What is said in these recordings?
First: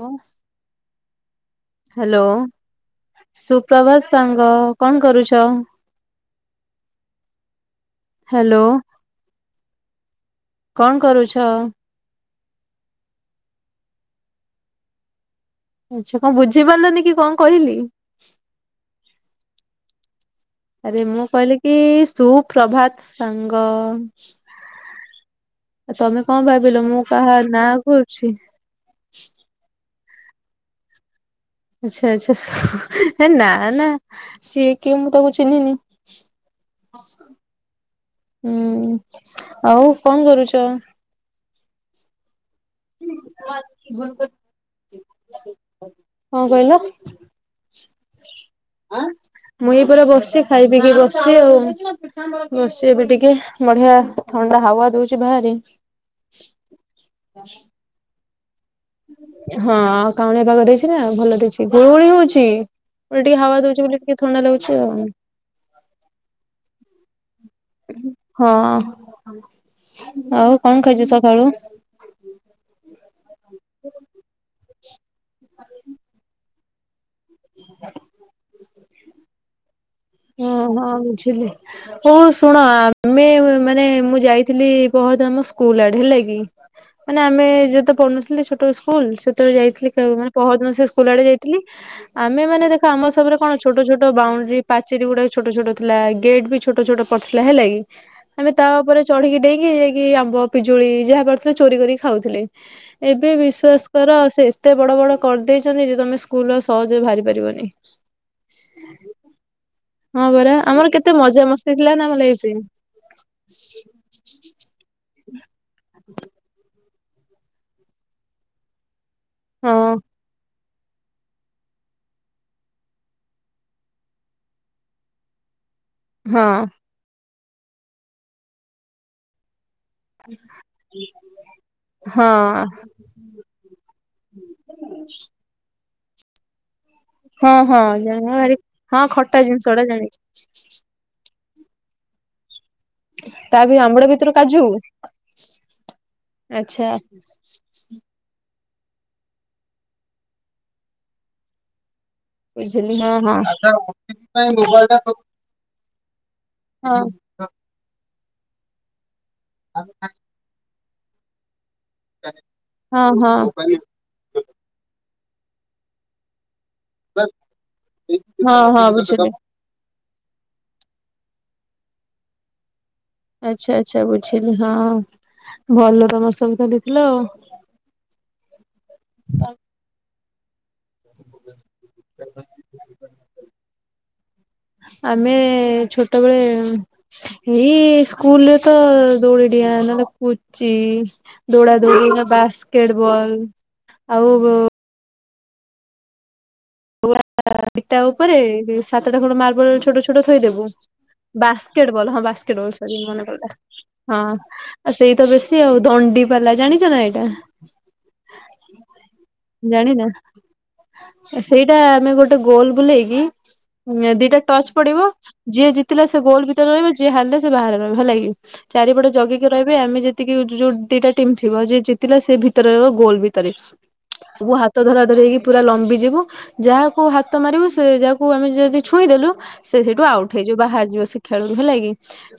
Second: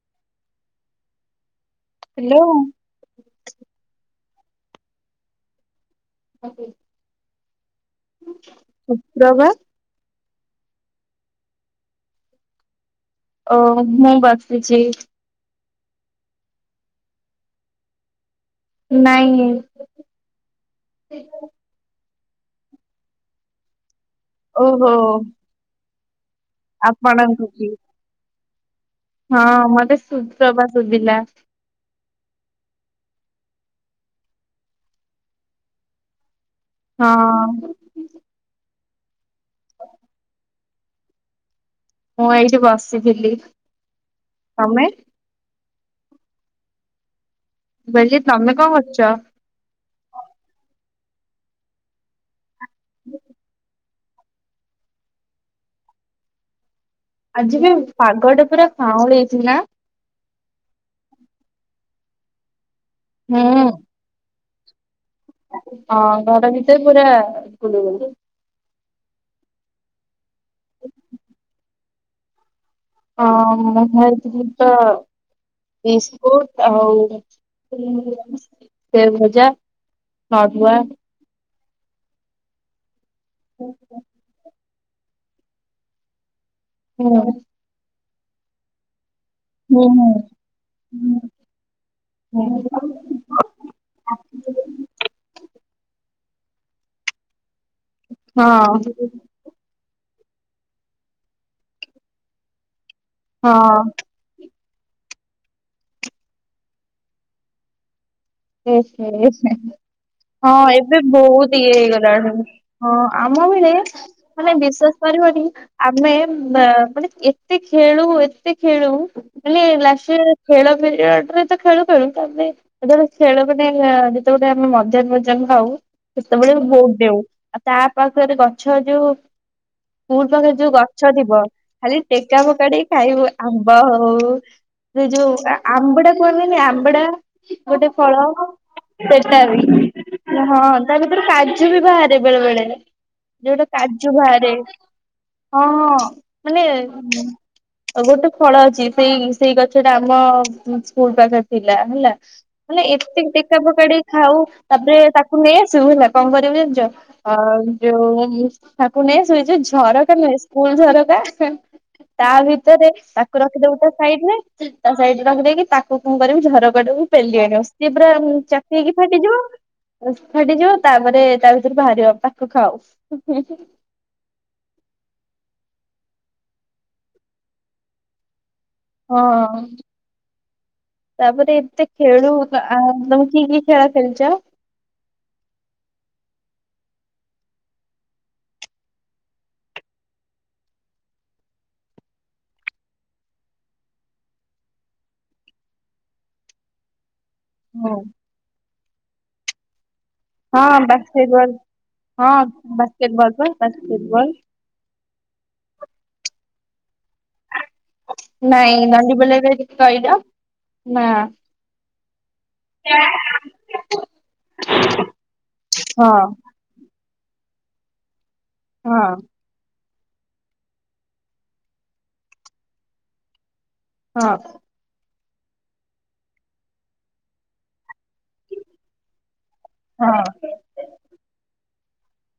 ଉଁ hello. Hello. ସୁପ୍ରଭାତ ସାଙ୍ଗ କଣ କରୁଛ। [unintelligible] ହାଲୋ। ଦବା। କଣ କରୁଛ? ଓ ମୁଁ ବସିଚି। ଆଛା କଣ ବୁଝି ପାରିଲନି କି କଣ କହିଲି? ନାଇଁ ଆରେ ମୁଁ କହିଲି କି ସୁପ୍ରଭାତ ସାଙ୍ଗ। ଓହୋ। ତମେ କଣ ଭାବିଲ ମୁଁ କାହା ଆପଣଙ୍କୁ କି? ନାଁ କହୁଛି। ହଁ ମତେ ସୁପ୍ରଭା ଶୁବିଲା। ଆଚ୍ଛା ଆଚ୍ଛା ହେ ନା ନା ସିଏ କିଏ ମୁଁ ତାକୁ ଚିହ୍ନିନି। ହଁ। ହୁଁ ଆଉ କଣ କରୁଛ? ମୁଁ ଏଇଠି ବସିଥିଲି ତମେ? କଣ କହିଲ? ବୋଲି ତମେ କଣ କରୁଛ? ମୁଇ ଏଇ ପରା ବସିଚି ଖାଇ ପିଇକି ବସିଚି ଆଉ ବସିଚି ଏବେ ଟିକେ ବଢିଆ ଥଣ୍ଡା ହାୱା ଦଉଛି ବାହାରେ। ଆଜି ବି ପାଗଟା ପୁରା କାଉଁଳେଇଛି ନା? ହଁ ଆଉ କାଉଁଳିଆ ପାଗ ଦେଇଛି ନା ଭଲ ଦେଇଛି ଗୁଳୁ ଗୁଳି ହଉଛି। ଓଲଟି ହୁଁ ହାୱା ଦଉଛି ବୋଲି ଟିକେ ଥଣ୍ଡା ଲାଗୁଛି ଆଉ। ହଁ ଘର ଭିତରେ ପୁରା ଗୁଳୁଗୁଳୁ। ହଁ ଆଉ କଣ ଖାଇଛ ସକାଳୁ? ହଁ ମୁଁ ଖାଇଥିଲି ତ ବିସ୍କୁଟ ଆଉ ସେଓ ଭଜା। ନଡୁଆ। ଓହୋ ବୁଝିଲି ହଉ ଶୁଣ ଆମେ ମାନେ ମୁଁ ଯାଇଥିଲି ବହତ ଆମ ସ୍କୁଲ ଆଡ଼େ ହେଲା କିି ହୁଁ ମାନେ ଆମେ ଯେହେତୁ ପଢ଼ୁନଥିଲେ ଛୋଟ ଇସ୍କୁଲ ଯେତେବେଳେ ହୁଁ। ଯାଇଥିଲି କେ ମାନେ ପହରଦିନ ସେ ହୁଁ। ସ୍କୁଲ ଆଡେ ଯାଇଥିଲି ଆମେ ହଁ ମାନେ ଦେଖ ଆମ ସବୁରେ କଣ ଛୋଟ ଛୋଟ ବାଉଣ୍ଡରି ପାଚେରୀ ଗୁଡାକ ଛୋଟ ଛୋଟ ଥିଲା ଗେଟ୍ ବି ଛୋଟ ଛୋଟ ପଡିଥିଲା ହେଲା କି। ଆମେ ତା ଓପରେ ଚଢ଼ିକି ଡ଼େଇଁକି ଯାଇକି ଆମ୍ବ ପିଜୁଳି ଯାହା ପାରୁଥିଲେ ଚୋରି କରିକି ଖାଉଥିଲେ। ଏବେ ହଁ ବିଶ୍ବାସ କର ସେ ଏତେ ବଡ଼ ବଡ଼ କରିଦେଇଚନ୍ତି ଯେ ତମେ ସ୍କୁଲ ଆଉ ସହଜରେ ବାହାରି ପାରିବନି। ଏହେ ପରା ହଁ ଆମର ଏବେ କେତେ ମଜା ବହୁତ ଇଏ ମସ୍ତି ଥିଲା ନା ଆମ ଲାଇଫ୍ ହେଇଗଲାଣି। ରେ ହଁ ଆମ ବେଳେ ମାନେ ବିଶ୍ୱାସ କରିବନି ଆମେ ବା ମାନେ ଏତେ ଖେଳୁ ଏତେ ଖେଳୁ ହେଲେ ହଁ ଲାଷ୍ଟ ଇଅର୍ ଖେଳ ପିରିଅଡ୍ ଖେଳୁ ଖେଳୁ ତା ପରେ ଖେଳ ଗୋଟେ ଯେତେବେଳେେ ଆମେ ମଯାକ୍ ପଜାକ୍ ଖାଉ ହଁ ସେତେବେଳେ ବି ଭୋଉ ଡେଉଁ। ଆଉ ତା ପାଖରେ ଗଛ ଯୋଉ ସ୍କୁଲ ପାଖରେ ଯୋଉ ଗଛ ଥିବ ଖାଲି ଟେକା ହଁ ଫୋକାଡି ଖାଇବୁ ଆମ୍ବ ହଉ ସେ ଯୋଉଟା ଆମ୍ବଡ଼ା କୁହନ୍ତିନି ଆମ୍ବଡ଼ା ହଁ ହଁ ଗୋଟେ ଫଳ ଜାଣିବା ଭାରି ହଁ ଖଟା ଜିନିଷ ସେଟାବି ଟା ଜାଣିଛି ହଁ ତାଲେ କାଜୁ ବି ବାହାରେ ବେଳେ ବେଳେ। ଯୋଉଟା ତା ବି ଆମ୍ବୁଡା କାଜୁ ଭିତରୁ ବାହାରେ କାଜୁ ହଁ ହଁ ମାନେ ଆଚ୍ଛା ଆଉ ଗୋଟେ ଫଳ ଅଛି ସେଇ ସେଇ ଗଛ ଟା ଆମ ସ୍କୁଲ ପାଖରେ ଥିଲା ହେଲା। ମାନେ ବୁଝିଲି ହଁ ଏତେ ହଁ ଟେକା ଫୋକାଡ଼ି ଖାଉ ତାପରେ ତାକୁ ନେଇଆସୁ ହେଲା, କଣ କରିବୁ ଜାଣିିଛ? ଆ ଯୋଉ ତାକୁ ନେଇ ଆସୁ ଏଇ ଯୋଉ ଝରକା ନୁହେଁ ସ୍କୁଲ ଝରକା ତା ଭିତରେ ହଁ ହଁ ତାକୁ ରଖିଦବୁ ହଁ ତା ସାଇଡ଼ ରେ ତା ସାଇଡ଼ ରେ ରଖିଦେଇକି ତାକୁ କଣ କରିବୁ ଝରକା ଟାକୁ ପେଲିଆଣିବୁ ସିଏ ପୁରା ହଁ ଚାପି ହଁ ହେଇକି ବୁଝିଲି ଫାଟିଯିବ। ଫାଟିଯିବ ତାପରେ ତା ଭିତରୁ ବାହାରିବ ତାକୁ ଖାଉ। ଆଚ୍ଛା ଆଚ୍ଛା ବୁଝିଲି ହଁ ଭଲ ତମର ସବୁ ତ ତଲେଇଥିଲ ଆଉ। ହଁ। ତାପରେ ଏତେ ଖେଳୁ ଆ ତମେ କି କି ଖେଳ ଖେଳିଚ? ଆମେ ଛୋଟବେଳେ ଏଇ ସ୍କୁଲରେ ତ ଦୌଡ଼ିଡ଼ିଆଁ ହେଲା ନା ପୁଚି ଦୌଡ଼ା ଦୋଡ଼ି ନା ବାସ୍କେଟବଲ ଆଉ ହଁ ଇଟା ଉପରେ ସାତଟା ଖଣ୍ଡେ ମାର୍ବଲ ଛୋଟ ଛୋ ଟା ଥୋଇଦବୁ ହଁ ବାସ୍କେଟ ବଲ୍ ବାସ୍କେଟବଲ ହଁ ବାସ୍କେଟବଲ ସରି ବାସ୍କେଟ ବଲ୍ ପା ମନେପଡ଼ିଲା ବାସ୍କେଟ ହଁ। ବଲ୍। ଆ ସେଇତ ବେଶୀ ଆଉ ଦଣ୍ଡି ପାଲା, ଜାଣିଛ ନା ଏଇଟା? ନାଇଁ ଦଣ୍ଡି ବୋଲା ଟା ଟିକେ ଜାଣିନା କହିଲ ନା ଆ ସେଇଟା ଆମେ ଗୋଟେ ଗୋଲ୍ ବୁଲେଇଲି ଦିଟା ଟଚ୍ ପଡ଼ିବ ଯିଏ ଜିତିଲା ହଁ ସେ ଗୋଲ୍ ଭିତରେ ରହିବ ଯିଏ ହାରିଲେ ସେ ବାହାରେ ରହିବ ହେଲାକି ଚାରିପଟେ ହଁ ଜଗି ଯ ରହିବେ ଆମେ ଯେତିକି ଯୋଉ ଦିଟା ଟିମ୍ ଥିବ ଯିଏ ଜିତିଲା ସେ ଭିତରେ ରହିବ ଗୋଲ ଭିତରେ। ହଁ ସବୁ ହାତ ଧରାଧରି ହେଇକି ପୁରା ଲମ୍ବି ଯିବୁ। ଯାହାକୁ ହାତ ମାରିବୁ ସେ ଯାହାକୁ ଆମେ ଯଦି ଛୁଇଁଦେଲୁ ସେ ସେଇଠୁ ହଁ ଆଉଟ୍ ହେଇ ଯିବ ହାରିଯିବ ସେ ଖେଳରୁ ହେଲା କି।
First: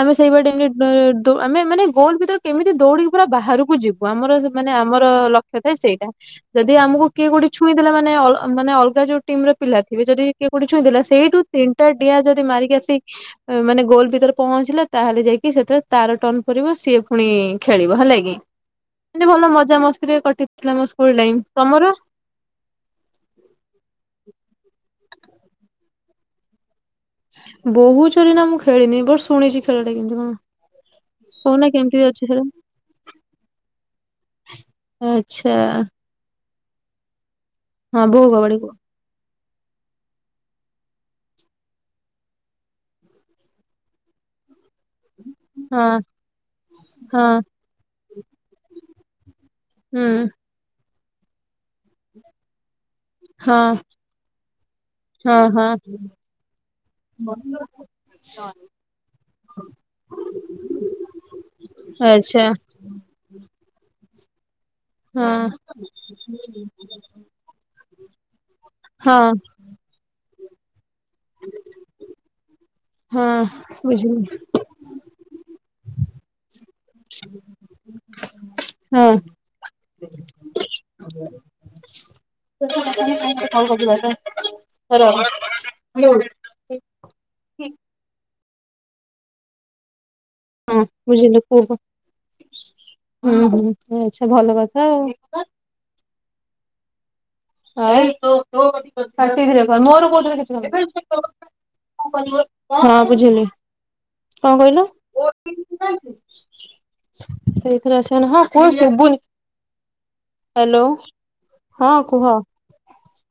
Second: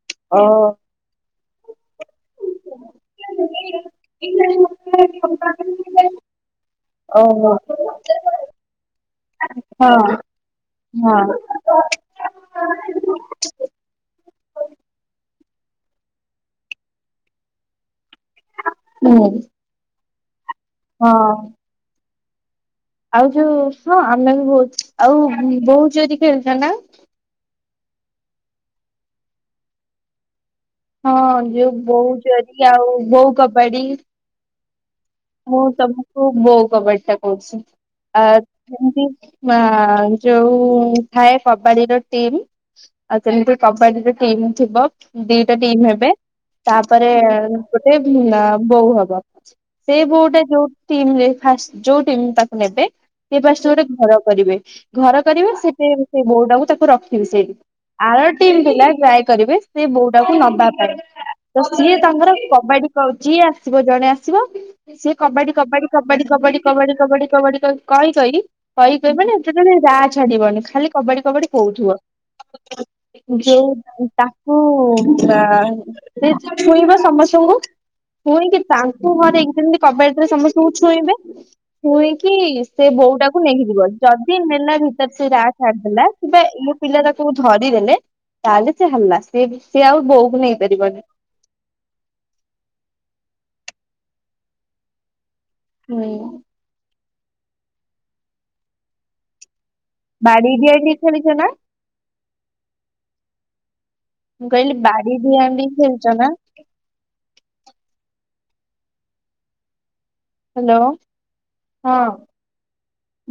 ଆମେ ଓ ସେଇବାଟେମ୍ ରେ ଡୋ ଦୋ ଆମେ ମାନେ ଗୋଲ୍ ଭିତରେ କେମିତି ଦୌଡିକି ପୁରା ବାହାରକୁ ଯିବୁ ଆମର ମାନେ ଆମର ଲକ୍ଷ୍ୟ ଥାଏ ସେଇଟା। ଯଦି ଆମକୁ କିଏ ଗୋଟେ ଓହୋ ଛୁଇଁଦେଲା ମାନେ ଅଲ ମାନେ ଅଲ ଯୋଉ ଟିମ୍ ର ପିଲା ଥିବେ ହଁ ଯଦି କିଏ କୋଉଠି ଛୁଇଁ ଦେଲା ହଁ। ସେଇଠୁ ତିନିଟା ଡିଆଁ ଯଦି ମାରିକି ଆସିି ମାନେ ଗୋଲ ଭିତରେ ପହଞ୍ଚିଲା ତାହେଲେ ଯାଇକି ସେଥିରେ ତାର ଟର୍ଣ ପଡିବ ସିଏ ଫୁଣି ଖେଳିବ ହେଲା କିି। ହୁଁ ମି ଭଲ ମଜା ମସ୍ତିରେ କଟିଥିଲା ମୋ ସ୍କୁଲ ହଁ। ଟାଇମ୍ ତମର? ଆଉ ଯୋଉ ହଁ ଆମେ ବି ବହୁତ୍। ଆଉ ବୋହୁ ଚୋରି ଖେଳିଛ ନା? ବୋହୁ ଚୋରି ନା ମୁଁ ଖେଳିନି ବଟ୍ ଶୁଣିଛି ଖେଳଟା କେମତି କଣ। ହଁ କହୁନା ଯୋଉ କେମିତି ବୋଉ ଅଛି ଖେଳ? ଚୋରି ଆଉ ବୋଉ କବାଡି। [unintelligible] ମୁଁ ତମକୁ ବୋଉ କବାଡି ଟା କହୁଛି ହଁ ଆ ବୋହୂ କବାଡି କୁହ ଯେମିତି ମା ଯୋଉ ଥାଏ କବାଡିର ଟିମ୍। ଆଉ ସେମିତି କବାଡିରେ ଟିମ୍ ଥିବ। ଦିଟା ଟିମ୍ ହଁ ହେବେ ତାପରେ ହଁ ଗୋଟେ ଆ ବୋଉ ହବ। ସେ ହୁଁ ବୋଉଟା ଯୋଉ ଟିମ୍ ରେ ଫାଷ୍ଟ ଯୋଉ ଟିମ୍ ତାକୁ ନେବେ ସେ ହଁ ଫାଷ୍ଟ ଗୋଟେ ଘର କରିବେ ଘର ହଁ କରିବେ ହଁ ସେଠିି ସେ ବୋଉଟାକୁ ତାକୁ ରଖିବେ ସେଇଠି। ଆର ଟିମ୍ ପିଲା ଟ୍ରାଏ କରିବେ ସିଏ ବୋଉଟାକୁ ନବା ପାଇଁ, ତ ସିଏ ତାଙ୍କର ଆଚ୍ଛା କବାଡ଼ି କଉ ଯିଏ ଆସିବ ଜଣେ ଆସିବ ସିଏ ହଁ କବାଡ଼ି କବାଡ଼ି କବାଡ଼ି କବାଡ଼ି କବାଡ଼ି କବାଡ଼ି କବାଡ଼ି କ କହି କହି କହି କହି ହଁ ମାନେ [unintelligible] ମାନେ ରା ଛାଡ଼ିବନି ଖାଲି କବାଡ଼ି କବାଡ଼ି କହୁଥୁଅ। ହଁ ଯୋଉ ବୁଝିଲି ତା ଉଁ ତା ସେ ଛୁଇଁବ ସମସ୍ତଙ୍କୁ ପୁଣି କି ତାଙ୍କୁ ହଁ ମ ନାଇଁ ସେମିତି କବାଡ଼ିରେ ସମସ୍ତଙ୍କୁ ଛୁଏଁଇବେ। ଛୁଏଁଇକି ସେ ବୋଉଟାକୁ ନେଇକିଯିବ। ଯଦି ନେଲା ଭିତରେ ସେ ରା ଛାଡ଼ିଦେଲା ହଁ କିମ୍ବା ଏଇ ପିଲା ତାକୁ ଧରିଦେଲେ ତାହେଲେ ସେ ହେଲା ସେ ବି ସିଏ ଆଉ ବୋଉକୁ ନେଇ ହଁ ବୁଝିଲି କୁହ। ହଁ ହଁ ଆଚ୍ଛା ଭଲ କଥା ଆଉ। ହୁଁ। ଆଇ ତୁ ତୋ [unintelligible] ମୋର କୋଉଥୀରେ ବାଡି କିଛି ଡିଆଁଡି ଖେଳିଛ ନା ହବନି [unintelligible] ହଁ ବୁଝିଲି। ମୁଁ କଣ କହିଲି କହିଲୁ? ବାଡି ଡିଆଁଡି ଖେଳିଛ ନା? ସେଇଥିରେ ଆସିବନି ହଁ କଣ ଶୁଭୁନି। Hello hello. ହଁ କୁହ।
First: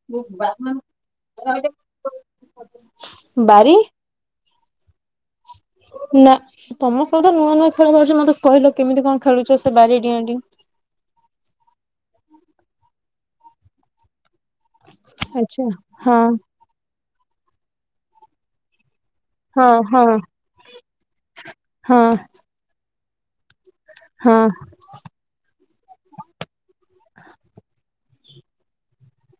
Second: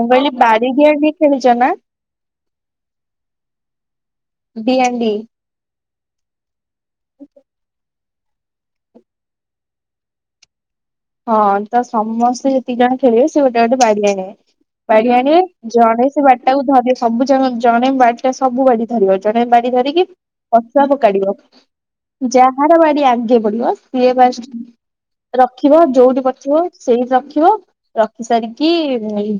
ମୁଁ କହିଲି ବାଡ଼ି ଡିଆଁ ଡେଇଁ ଖେଳିଚ ନା? ବାରି ଡିଆଁ ଡେଇଁ। ନା ତମ ସହିତ ନୂଆ ନୂଆ ଖେଳ ଖେଳୁଚ। ମତେ କହିଲ କେମିତି କଣ ଖେଳୁଚ ସେ ବାରି ଡିଆଁ ଡେଇଁ। ହଁ ତ ସମସ୍ତେ ଯେତିକି ଜଣ ଖେଳିବେ ସେ ଗୋଟେ ଗୋଟେ ବାଡ଼ି ଆଣିବେ। ବାଡ଼ି ଆଣିଏ। ଆଚ୍ଛା ଜଣେ ସେ ହଁ ବାଡ଼ିଟାକୁ ଧରି ସବୁ ଯାକ ଜଣେ ବାଡ଼ିଟା ସବୁ ବାଡ଼ି ଧରିବ ଜଣେ ବାଡ଼ି ହଁ ଧରିକି ହଁ ଅଶୁଆ ପକାଡ଼ିବ ହଁ ଯା ର ବାଡ଼ି ଆଗେ ପଡ଼ିବ ସିଏ ହଁ ଫାଷ୍ଟ ଖିବ ଯୋଉଠି ପଚିବ ସେଇଠି ରଖିବ ର ଖି ସାରିକି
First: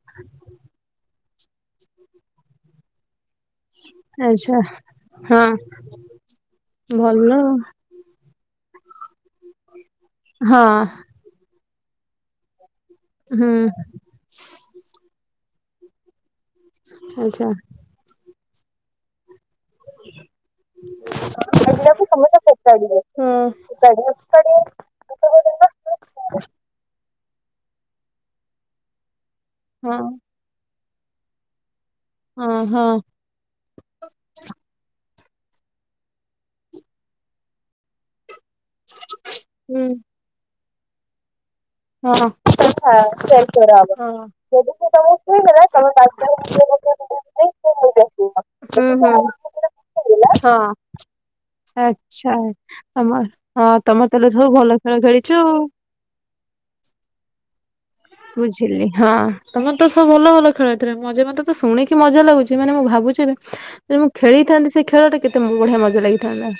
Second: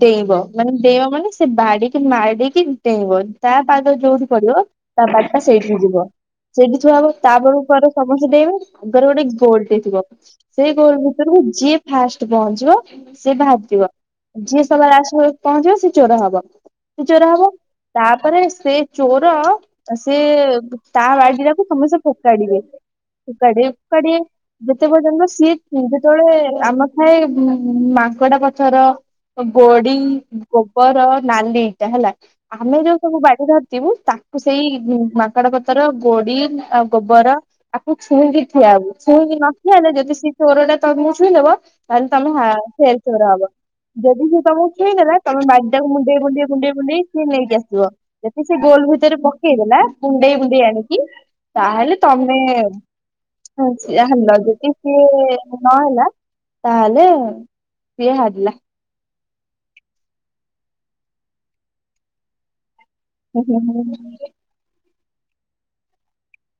ଡେଇଁବ ମାନେ ଡେଇଁବ ମାନେ ସେ ବାଡ଼ିକି ମାଡ଼ିକି ଡେଇଁବ। ତା ପାଦ ଯୋଉଠି ଆଚ୍ଛା ପଡ଼ିବ ତା ବାଡ଼ିଟା ହଁ ସେଇଠିକି ଯିବ। ସେଇଠି ଥୁଆ ହବ ଭଲ ତା ବେଳକୁ କୁଆରେ ସମସ୍ତେ ଡେଇଁବ ଆଗରେ ଗୋଟେ ଗୋଲ୍ ଟେ ଥିବ ହଁ ସେଇ ଗୋଲ୍ ଭିତରକୁ ଯିଏ ଫାଷ୍ଟ ପହଞ୍ଚିବ। ସିଏ ହୁଁ ବାହାରିଯିବ। ଯିଏ ସବା ଲାଷ୍ଟକୁ ପହଞ୍ଚିବ ସିଏ ଚୋର ହବ। ସିଏ ଚୋର ଆଚ୍ଛା। ହବ। ତାପରେ ସେ ଚୋର ସେ ତା ବାଡ଼ିଟାକୁ ସମସ୍ତେ ପିଲାକୁ ପୋକାଡ଼ିବେ ଫୋପାଡିବେ ପୋକାଡ଼ିବେ ଫୋପାଡିବେ କାଡ଼ିବେ ଫୋପାଡିବେ ସେତେ ପର୍ଯ୍ୟନ୍ତ ସିଏ [unintelligible] ତଳେ ଆମ ଥାଏ ମାଙ୍କଡ଼ା ପଥର ଗୋଡ଼ି, ହଁ ଗୋବର, ନାଲିଇଟା ହେଲା। ହଁ ଆମେ ହଁ ଯୋଉ ସବୁ ବାଡ଼ି ଧର୍ ଇଥିବୁ ତାକୁ ସେଇ ମାଙ୍କଡ଼ ପଥର, ଗୋଡ଼ି ଆଉ ଗୋବର ଆକୁ ଛୁଇଁ କି ଠିଆ ହବୁ ଛୁଇଁ କି ନ ଠିଆ ହୁଁ ହେଲେ ଯଦି ସେ ଚୋରଟା ତମକୁ ଛୁଇଁ ଦବ ତାହେଲେ ହଁ। ତମେ ହ ଫେର୍ ଚୋର ହବ। ଯଦି ସିଏ ତମକୁ ସେ ଛୁଇଁ ଦେଲା ତମେ ଛୁଇଁଦେଲା ବାଗ୍ ଟାକୁ ମୁୁଣ୍ଡେଇ ବାଧ୍ୟ ମୁଣ୍ଡେଇ ମୁଣ୍ଡେଇ ମୁଣ୍ଡେଇ ହେଇକି ନେଇକି ଆସିବ। ହୁଁ ଯଦି ସେ ଗୋଲ୍ ହୁଁ ଭିତରେ ପକେଇ ଦେଲା ମୁଣ୍ଡେଇ ହଁ। ମୁଣ୍ଡେଇ ଆଣିକି ତାହେଲେ ଆଚ୍ଛା ତମେ ତମ ହଁ ତମେ ତାହେଲେ ଜାଣିଲ ସବୁ ଯଦି ଭଲ ଖେଳ ସିଏ ଖେଳିଛ ଆଉ। ନ କଣ ହେଲା ତାହେଲେ ସିଏ ହାରିଲା। ବୁଝିଲି ହଁ ତମେ ତ ସବୁ ଭଲ ଭଲ ଖେଳୁଥିଲ। ମାନେ ମତେ ତ ଶୁଣିକି ମଜା ଲାଗୁଛି ମାନେ ମୁଁ ଭାବୁଛି ମୁଁ ଯେ ମୁଁ ଖେଳିଥାନ୍ତି ସେ ଖେଳଟି କେତେ ବଢ଼ିଆ ମଜା ଲାଗିଥାନ୍ତା।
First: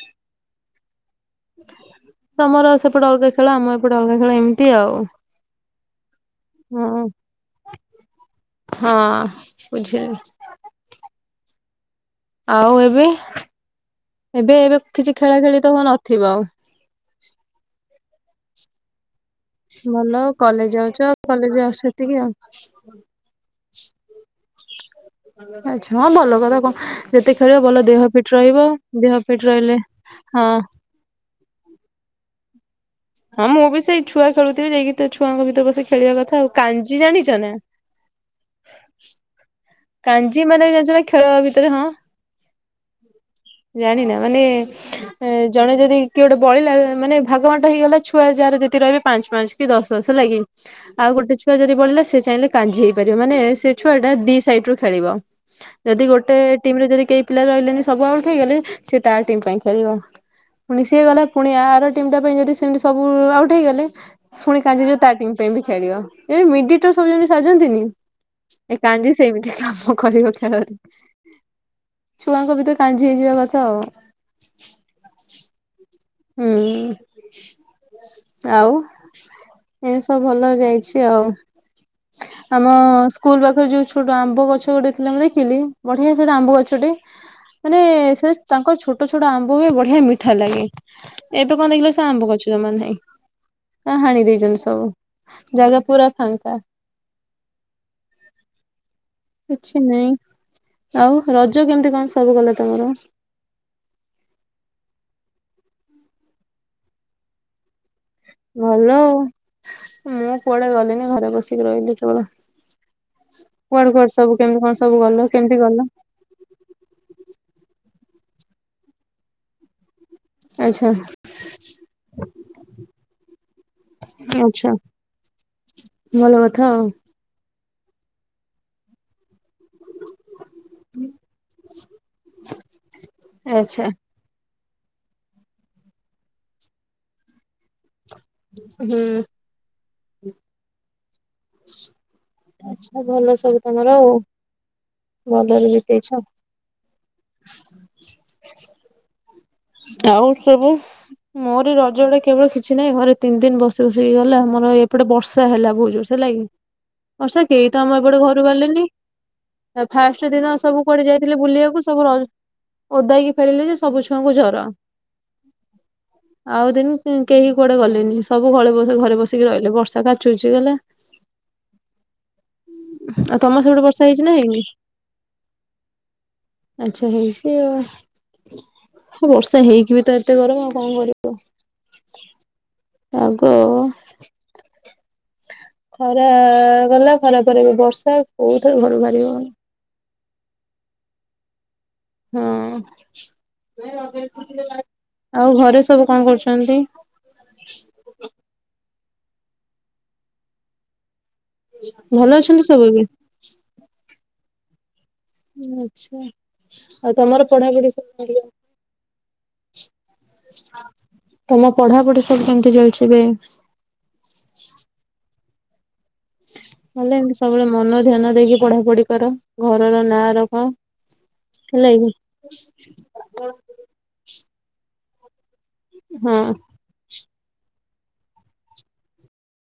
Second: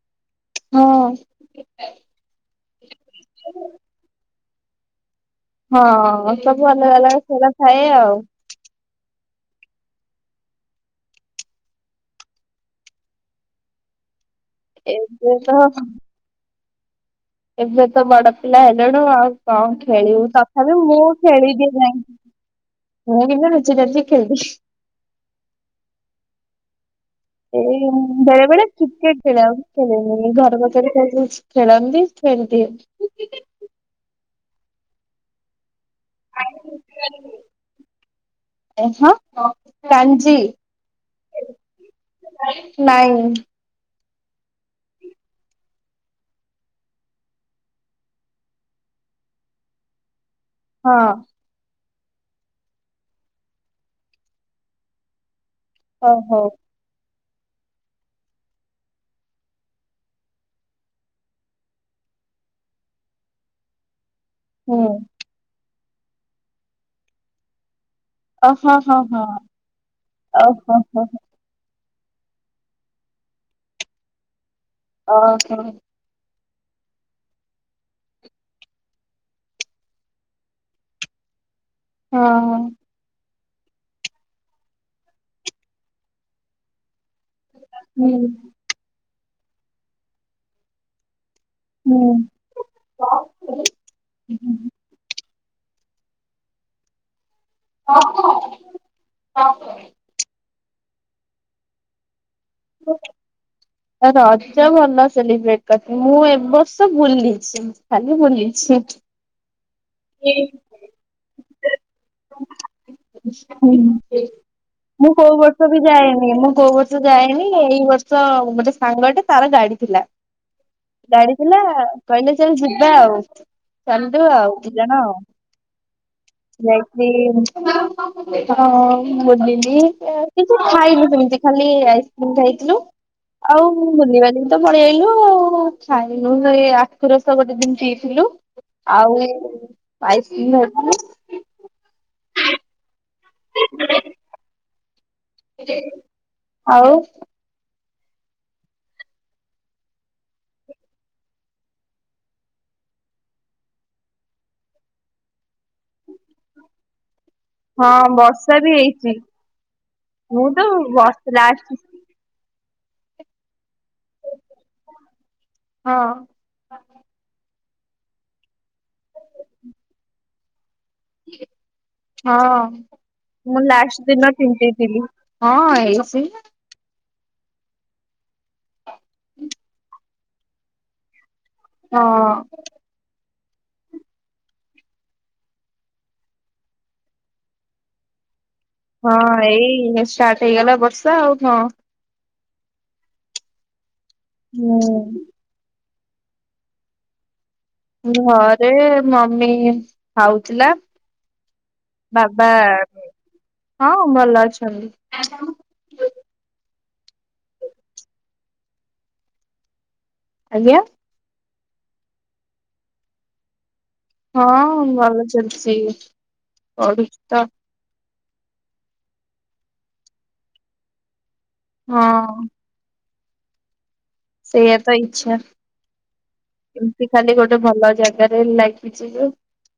ହଁ ତମର ସେପଟେ ଅଲଗା ଖେଳ ଆମ ଏପଟେ ଅଲଗା ଖେଳ ଏମିତି ଆଉ। ହଁ ସବୁ ହଁ ଅଲଗା ଅଲଗା ଖେଳ ଥାଏ ଆଉ। ହଁ ବୁଝିଲି। ଆଉ ଏବେ ଏବେ ଏବେ କିଛି ଖେଳା ଖେଳି ତ ନଥିବ ଆଉ। ଏବେ ତ ବଡ଼ ପିଲା ହେଲୁଣି ଆଉ। କଣ ଭଲ ଖେଳିବୁ କଲେଜ ତଥାପି ଯାଉଛ ମୁଁ କଲେଜ ଖେଳିଦିଏ ଆସୁଛ ଯାଇଁ ସେତିକି ଆଉ ମୁଁ କିନ୍ତୁ ନୁଚିନାଚିକି ଖେଳିଦିଏ। ଆଚ୍ଛା। ହଁ ଭଲ କଲ କଣ ଯେତେ ଖେଳିବ ଏଇ ଭଲ ଦେହ ଫିଟ ବେଳେ ରହିବ ବେଳେ ଦେହ କ୍ରିକେଟ ଫିଟ ଖେଳ ଆଉ ରହିଲେ ଖେଳିନି ହଁ ଘର ପଛରେ ଖେଳିଦୋଉଛି। ଖେଳନ୍ତି ସେମିତି। ହଁ ମୁଁ ବି ସେଇ ଛୁଆ ଖେଳୁଥିବେ ଯାଇକି ତ ଛୁଆଙ୍କ ଭିତରେ ପଶି ଖେଳିବା କଥା। ଆଉ କାଞ୍ଜି ଜାଣିଛ ନା? ଆ ହଁ ହଁ। କାଞ୍ଜି ମାନେ ଜାଣିଛ ନା ଖେଳ ଭିତରେ ହଁ ନାଇଁ ଜାଣିନା ମାନେ ଏ ଜଣେ ଯଦି କିଏ ଗୋଟେ ବଳିଲା ମାନେ ଭାଗ ବାଣ୍ଟ ହେଇଗଲା ଛୁଆ ଯାହାର ଯେତିି ରହିବେ ପାଞ୍ଚ ପାଞ୍ଚ। କି ଦଶ ଦଶ ହେଲାକି। ହଁ ଆଉ ଗୋଟେ ଛୁଆ ଯଦି ବଢିଲା ସେ ଚାହିଁଲେ କାଞ୍ଜି ହେଇପାରିବ ସେ ଛୁଆ ଟା ଦି ସାଇଟ୍। ରୁ ଖେଳିବ ଯଦି ଓ ଗୋଟେ ହଉ ଟିମ ରେ ଯଦି କେହି ପିଲା ରହିଲେନି ସବୁ ଆଉଟ୍ ହେଇଗଲେ ସେ ତା ଟିମ୍ ପାଇଁ ଖେଳିବ। ପୁଣି ସିଏ ଗଲା ପୁଣି ଆର ଟିମ୍ ଟା ପାଇଁ ଯଦି ସେମିତି ସବୁ ଆଉଟ୍ ହେଇଗଲେ ପୁଣି କା ହୁଁ ଯଉ ତା ଟିମ ପାଇଁ ଖେଳିବ। ଜେମ୍ ମିଡିଏଟର ସବୁ ସାଜନ୍ତିନି। ଓ ହଁ ଏ ହଁ କାଞ୍ଜି ହଁ ସେମିତି। କାମ କରିବ ଓ ଖେଳରେ ହୋ ହୋ। ଛୁଆଙ୍କ ଭିତରେ କାଞ୍ଜି ହେଇଯିବା କଥା ଆଉ। ଓହୋ। ହୁଁ। ଆଉ ଏମିତି ସବୁ ଭଲ ଯାଇଛି ଆଉ। ହଁ ଆମ ସ୍କୁଲ ପାଖରେ ଯୋଉ ଛୋଟ ଆମ୍ବ ଗଛ ଗୋଟେ ଥିଲା ମୁଁ ଦେଖିଲି ବଢିଆ ସେଟା ଆମ୍ବ ଗଛଟେ। ମାନେ ସେ ତାଙ୍କର ଛୋଟ ଛୋଟ ଆମ୍ବ ହୁଏ ବଢିଆ ମିଠା ଲାଗେ। ଏବେ କଣ ଦେଖିଲ ସେ ହୁଁ। ଆମ୍ବ ଗଛ ଯୋଉମାନେ ଏ ହାଣି ଦେଇଛନ୍ତି ସବୁ ଜାଗା ପୁରା ଫାଙ୍କା। [unintelligible] କିଛି ନାଇଁ ଆଉ ରଜ କେମିତି କଣ ସବୁ କଲେ ତମର? ରଜ ଭଲ ସେଲିବ୍ରେଟ କରିଥିଲି ମୁଁ ଏ ବର୍ଷ ବୁଲିଛି। କାଲି ମୋର ଏ ଭଲ ସିଫ୍ଟ। ଆଉ। ମୁଁ କୁଆଡେ ଗଲିନି ଘରେ ବସିକି ରହିଲି କେବଳ। ହୁଁ। କୁଆଡେ କୁଆଡେ ସବୁ କେମତି କଣ ସବୁ ମୁଁ ଗଲ କୋଉ କେମିତି ବର୍ଷ ବି ଗଲ? ଯାଏନି ମୁଁ କୋଉ ବର୍ଷ ଯାଏନି ଏଇ ବର୍ଷ ମୋଟେ ସାଙ୍ଗଟେ ତାର ଗାଡି ଥିଲା। ଆଚ୍ଛା ଗାଡିଥିଲା କହିଲେ ଚାଲ ଯିବା ଆଉ ଚାଲିଲୁ ଆଉ। ଦି ଆଚ୍ଛା ଜଣ ଆଉ ଭଲ କଥା ଆଉ। ଯାଇକି ହଁ ବୁଲିଲି। କିଛି ଖାଇନୁ ସେମିତି ଖାଲି ଆଇସ୍କ୍ରିମ ଖାଇଥିଲୁ ଆଉ ଆଚ୍ଛା ମୁଁ ବୁଲିବାଲି ତ ପଳେଇଆଇଲୁ। ଖାଇଲୁ ସେ ଆଖୁରସ ଗୋଟେ ଦିନ ପିଇଥିଲୁ। ହୁଁ। ଆଉ [unintelligible] ଆଚ୍ଛା ଭଲ ସବୁ ତମର ଆଉ। ଭଲରେ ବିତେଇଛ। ଆଉ? ଆଉ ସବୁ? ମୋର ରଜ ଟା କେବଳ କିଛି ନାହିଁ ଘରେ ତିନି ଦିନ ବସି ବସି କି ଗଲା ମୋର ଏପଟେ ବର୍ଷା ହେଲା ବହୁତ ଜୋର ସେ। ହେଲାକି, ବର୍ଷା କେହି ତ ହଁ ଆମ ଏପଟୁ ଘରୁ ବର୍ଷା ବି ବାହାରିଲେନି। ହେଇଛି ଫାଷ୍ଟ ମୁଁ ଦିନ ତ ସବୁ କୁଆଡ଼େ ବର୍ଷ ଯାଇଥିଲେ ଲାଷ୍ଟ ବୁଲିବାକୁ ସବୁ ଓଦା ହେଇକି ଫେରିଲେ ଯେ ସବୁ ଛୁଆଙ୍କୁ ଜର। ହଁ। ଆଉ ଦିନେ କେହି କୁଆଡ଼େ ଗଲେନି। ସବୁ ଘଳେ ଘରେ ବସିକି ରହିଲେ। ବର୍ଷା କାଚୁଛି ଗଲା। ହଁ। ଆଉ ତମ ମୁଁ ସେପଟେ ବର୍ଷା ଲାଷ୍ଟ ହେଇଛି ନା ଦିନ। ହେଇନି? [unintelligible] ହଁ ହେଇଛି। ଆଚ୍ଛା ହେଇଛି ଆଉ। ହଉ ବର୍ଷା ହେଇକି ତ ଏତେ ଗରମ ଆଉ କଣ କରିବି। ହଁ। ପାଗ ଖରା ଗଲା, ଖରା ପରେ ଏବେ ବର୍ଷା। କୋଉଥିରେ ଘରୁ ହଁ, ବାହାରି ହଉନି। ଏଇ ଷ୍ଟାର୍ଟ ହେଇଗଲା ବର୍ଷା ଆଉ କଣ। ହଁ। ହୁଁ। ଆଉ ଘରେ ସବୁ କଣ କରୁଛନ୍ତି? ଘରେ ମମି ଖାଉଥିଲା। ଭଲ ବାବା ଅଛନ୍ତି ସବୁ ଏବେ? ହଁ ଭଲ ଅଛନ୍ତି। ଆଚ୍ଛା। ଆଉ ତମର ପଢ଼ାପଢି଼ ସବୁ? [unintelligible] ଆଜ୍ଞା ତମ ପଢ଼ାପଢି଼ ସବୁ କେମତି ଚାଲିଛି ଏବେ? ହଁ, ଭଲ ଚାଲଛି। ଭଲ ଏମିତି ସବୁବେଳେ ମନ ଧ୍ୟାନ ଦେଇକି ପଢ଼ା ପଢି଼ କର। ଘରର ନାଁ ରଖ। ହଁ ହେଲାକି? ସେଇୟା ତ ଇଚ୍ଛା। ହଁ। [unintelligible] ଖାଲି ଗୋଟେ ଭଲ ଜାଗାରେ ଲାଗି ଯିବୁ।